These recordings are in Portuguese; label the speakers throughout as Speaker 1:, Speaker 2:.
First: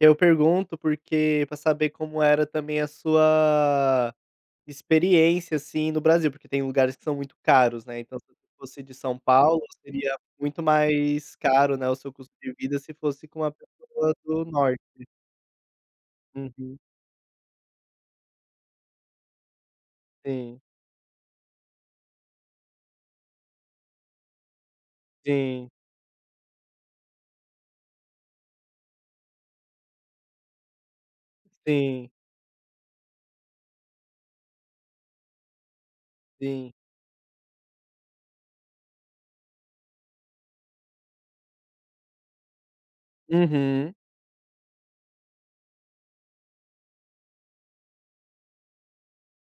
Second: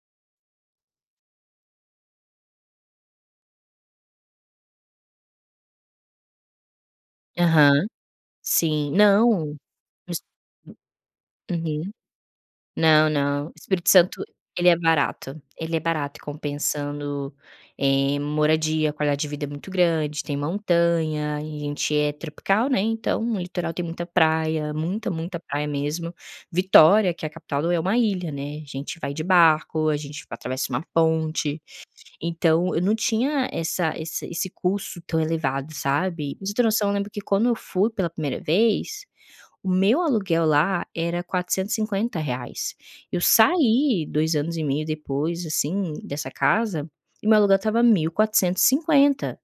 Speaker 1: Eu pergunto, porque para saber como era também a sua experiência, assim, no Brasil, porque tem lugares que são muito
Speaker 2: Aham.
Speaker 1: caros, né, então se fosse
Speaker 2: Sim
Speaker 1: de São
Speaker 2: não.
Speaker 1: Paulo seria
Speaker 2: Nos
Speaker 1: muito mais caro, né,
Speaker 2: Uhum.
Speaker 1: o seu custo de vida se
Speaker 2: Não,
Speaker 1: fosse com
Speaker 2: não. O
Speaker 1: a
Speaker 2: Espírito
Speaker 1: pessoa
Speaker 2: Santo,
Speaker 1: do
Speaker 2: ele é
Speaker 1: norte.
Speaker 2: barato. Ele é barato,
Speaker 1: Uhum.
Speaker 2: compensando em moradia. A qualidade de vida é muito grande, tem
Speaker 1: Sim.
Speaker 2: montanha, e a gente é tropical, né, então o litoral tem muita praia, muita, muita praia
Speaker 1: Sim.
Speaker 2: mesmo. Vitória, que é a capital do é uma ilha, né, a gente vai de barco, a gente atravessa uma ponte.
Speaker 1: Sim.
Speaker 2: Então eu não tinha essa esse esse custo tão elevado, sabe. Para você ter
Speaker 1: Sim.
Speaker 2: noção, lembro que quando eu fui pela primeira vez, o meu aluguel lá era R$450,00. Eu
Speaker 1: Uhum.
Speaker 2: saí 2 anos e meio depois, assim, dessa casa, e meu aluguel estava R$1.450,00.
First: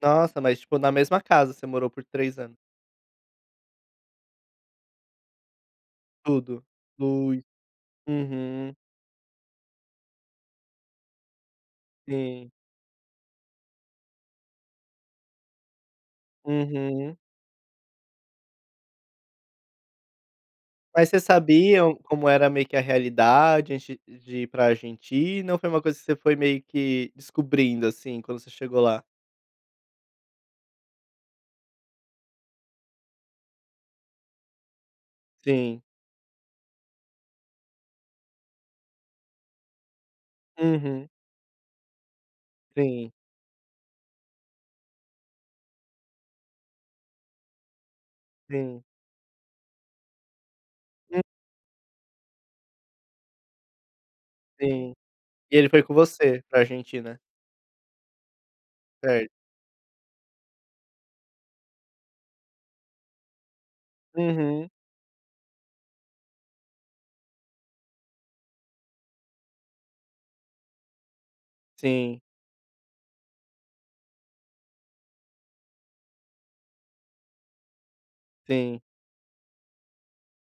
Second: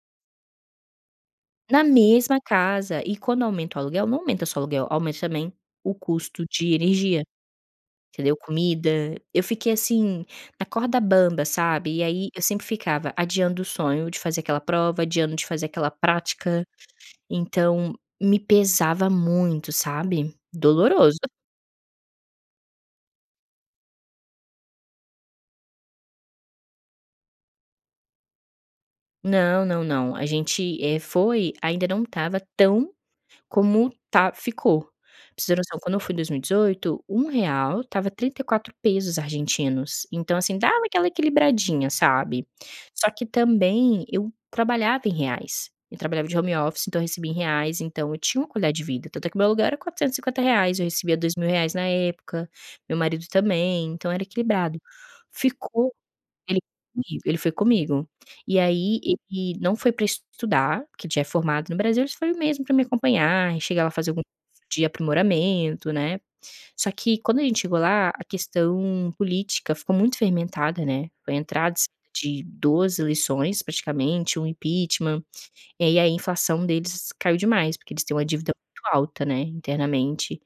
Speaker 1: Nossa, mas, tipo, na mesma casa você
Speaker 2: Na
Speaker 1: morou por 3
Speaker 2: mesma
Speaker 1: anos.
Speaker 2: casa. E quando aumenta o aluguel, não aumenta só aluguel, aumenta também o custo
Speaker 1: Tudo
Speaker 2: de energia,
Speaker 1: flui.
Speaker 2: entendeu,
Speaker 1: Uhum.
Speaker 2: comida. Eu fiquei assim, na corda bamba, sabe, e aí eu
Speaker 1: Sim.
Speaker 2: sempre ficava adiando o sonho de fazer aquela prova, adiando de fazer aquela prática,
Speaker 1: Uhum.
Speaker 2: então me pesava muito, sabe.
Speaker 1: Mas
Speaker 2: Doloroso.
Speaker 1: vocês sabiam como era meio que a realidade antes de ir de ir para Argentina, ou foi uma coisa que você foi meio que descobrindo, assim, quando você chegou lá?
Speaker 2: Não, não, não. A gente, eh, foi ainda não estava tão como tá ficou. Para vocês terem noção,
Speaker 1: Sim.
Speaker 2: quando eu fui em 2018, R$1,00 estava 34,00 ARS. Então assim, dava aquela
Speaker 1: Uhum.
Speaker 2: equilibradinha, sabe. Só
Speaker 1: Sim.
Speaker 2: que também eu trabalhava em reais. Eu trabalhava de home office, então recebia em reais, então eu tinha uma qualidade
Speaker 1: Sim.
Speaker 2: de vida, tanto é que o meu aluguel era R$450,00, eu recebia
Speaker 1: Hum.
Speaker 2: R$2.000,00 na época, meu marido também, então era equilibrado.
Speaker 1: Sim. E ele foi com
Speaker 2: Ficou
Speaker 1: você
Speaker 2: ele
Speaker 1: para a
Speaker 2: foi
Speaker 1: Argentina.
Speaker 2: comigo ele foi comigo. E aí
Speaker 1: Certo.
Speaker 2: ele não foi para estudar, porque já é formado no Brasil, ele só foi mesmo para me acompanhar, e chegar lá e fazer algum
Speaker 1: Uhum.
Speaker 2: de aprimoramento, né. Só que quando a gente chegou lá, a questão política ficou muito fermentada, né. Foi a entrada s
Speaker 1: Sim.
Speaker 2: de 2 eleições, praticamente, um impeachment. E aí a inflação deles caiu demais, porque eles têm uma dívida
Speaker 1: Sim.
Speaker 2: muito alta, né, internamente.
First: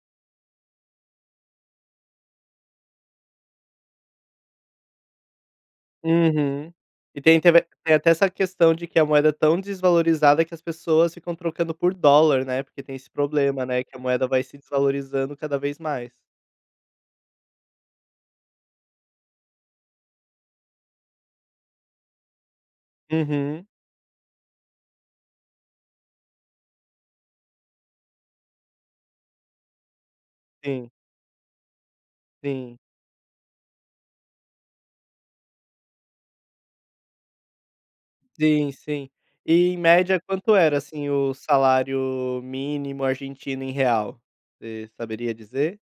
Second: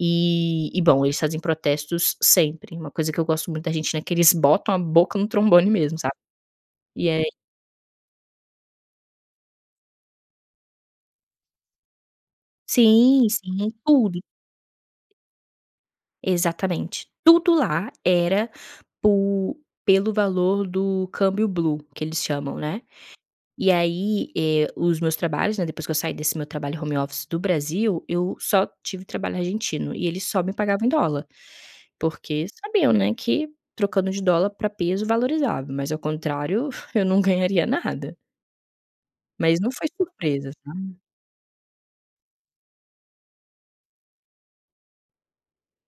Speaker 2: E e, bom, eles fazem protestos sempre, uma coisa que eu gosto muito da Argentina é que eles botam a boca no trombone mesmo, sabe.
Speaker 1: Uhum.
Speaker 2: E
Speaker 1: E
Speaker 2: aí
Speaker 1: tem até v tem até essa questão de que a moeda é tão desvalorizada que as pessoas ficam trocando por dólar, né, porque tem esse
Speaker 2: Sim, sim.
Speaker 1: problema,
Speaker 2: Em
Speaker 1: né, que a
Speaker 2: tudo.
Speaker 1: moeda vai se desvalorizando cada vez mais.
Speaker 2: Exatamente. Tudo lá era por pelo valor do câmbio blue, que eles chamam, né.
Speaker 1: Uhum.
Speaker 2: E aí, eh, os meus trabalhos, né, depois que eu saí desse meu trabalho home office, do Brasil, eu só tive trabalho argentino, e eles só me pagavam em
Speaker 1: Sim.
Speaker 2: dólar, porque
Speaker 1: Sim.
Speaker 2: sabiam, né, que trocando de dólar para peso valorizava, mas ao contrário eu não ganharia nada.
Speaker 1: Sim, sim.
Speaker 2: Mas
Speaker 1: E
Speaker 2: não
Speaker 1: em
Speaker 2: foi
Speaker 1: média
Speaker 2: surpresa,
Speaker 1: quanto era,
Speaker 2: sabe.
Speaker 1: assim, o salário mínimo argentino em real? Você saberia dizer?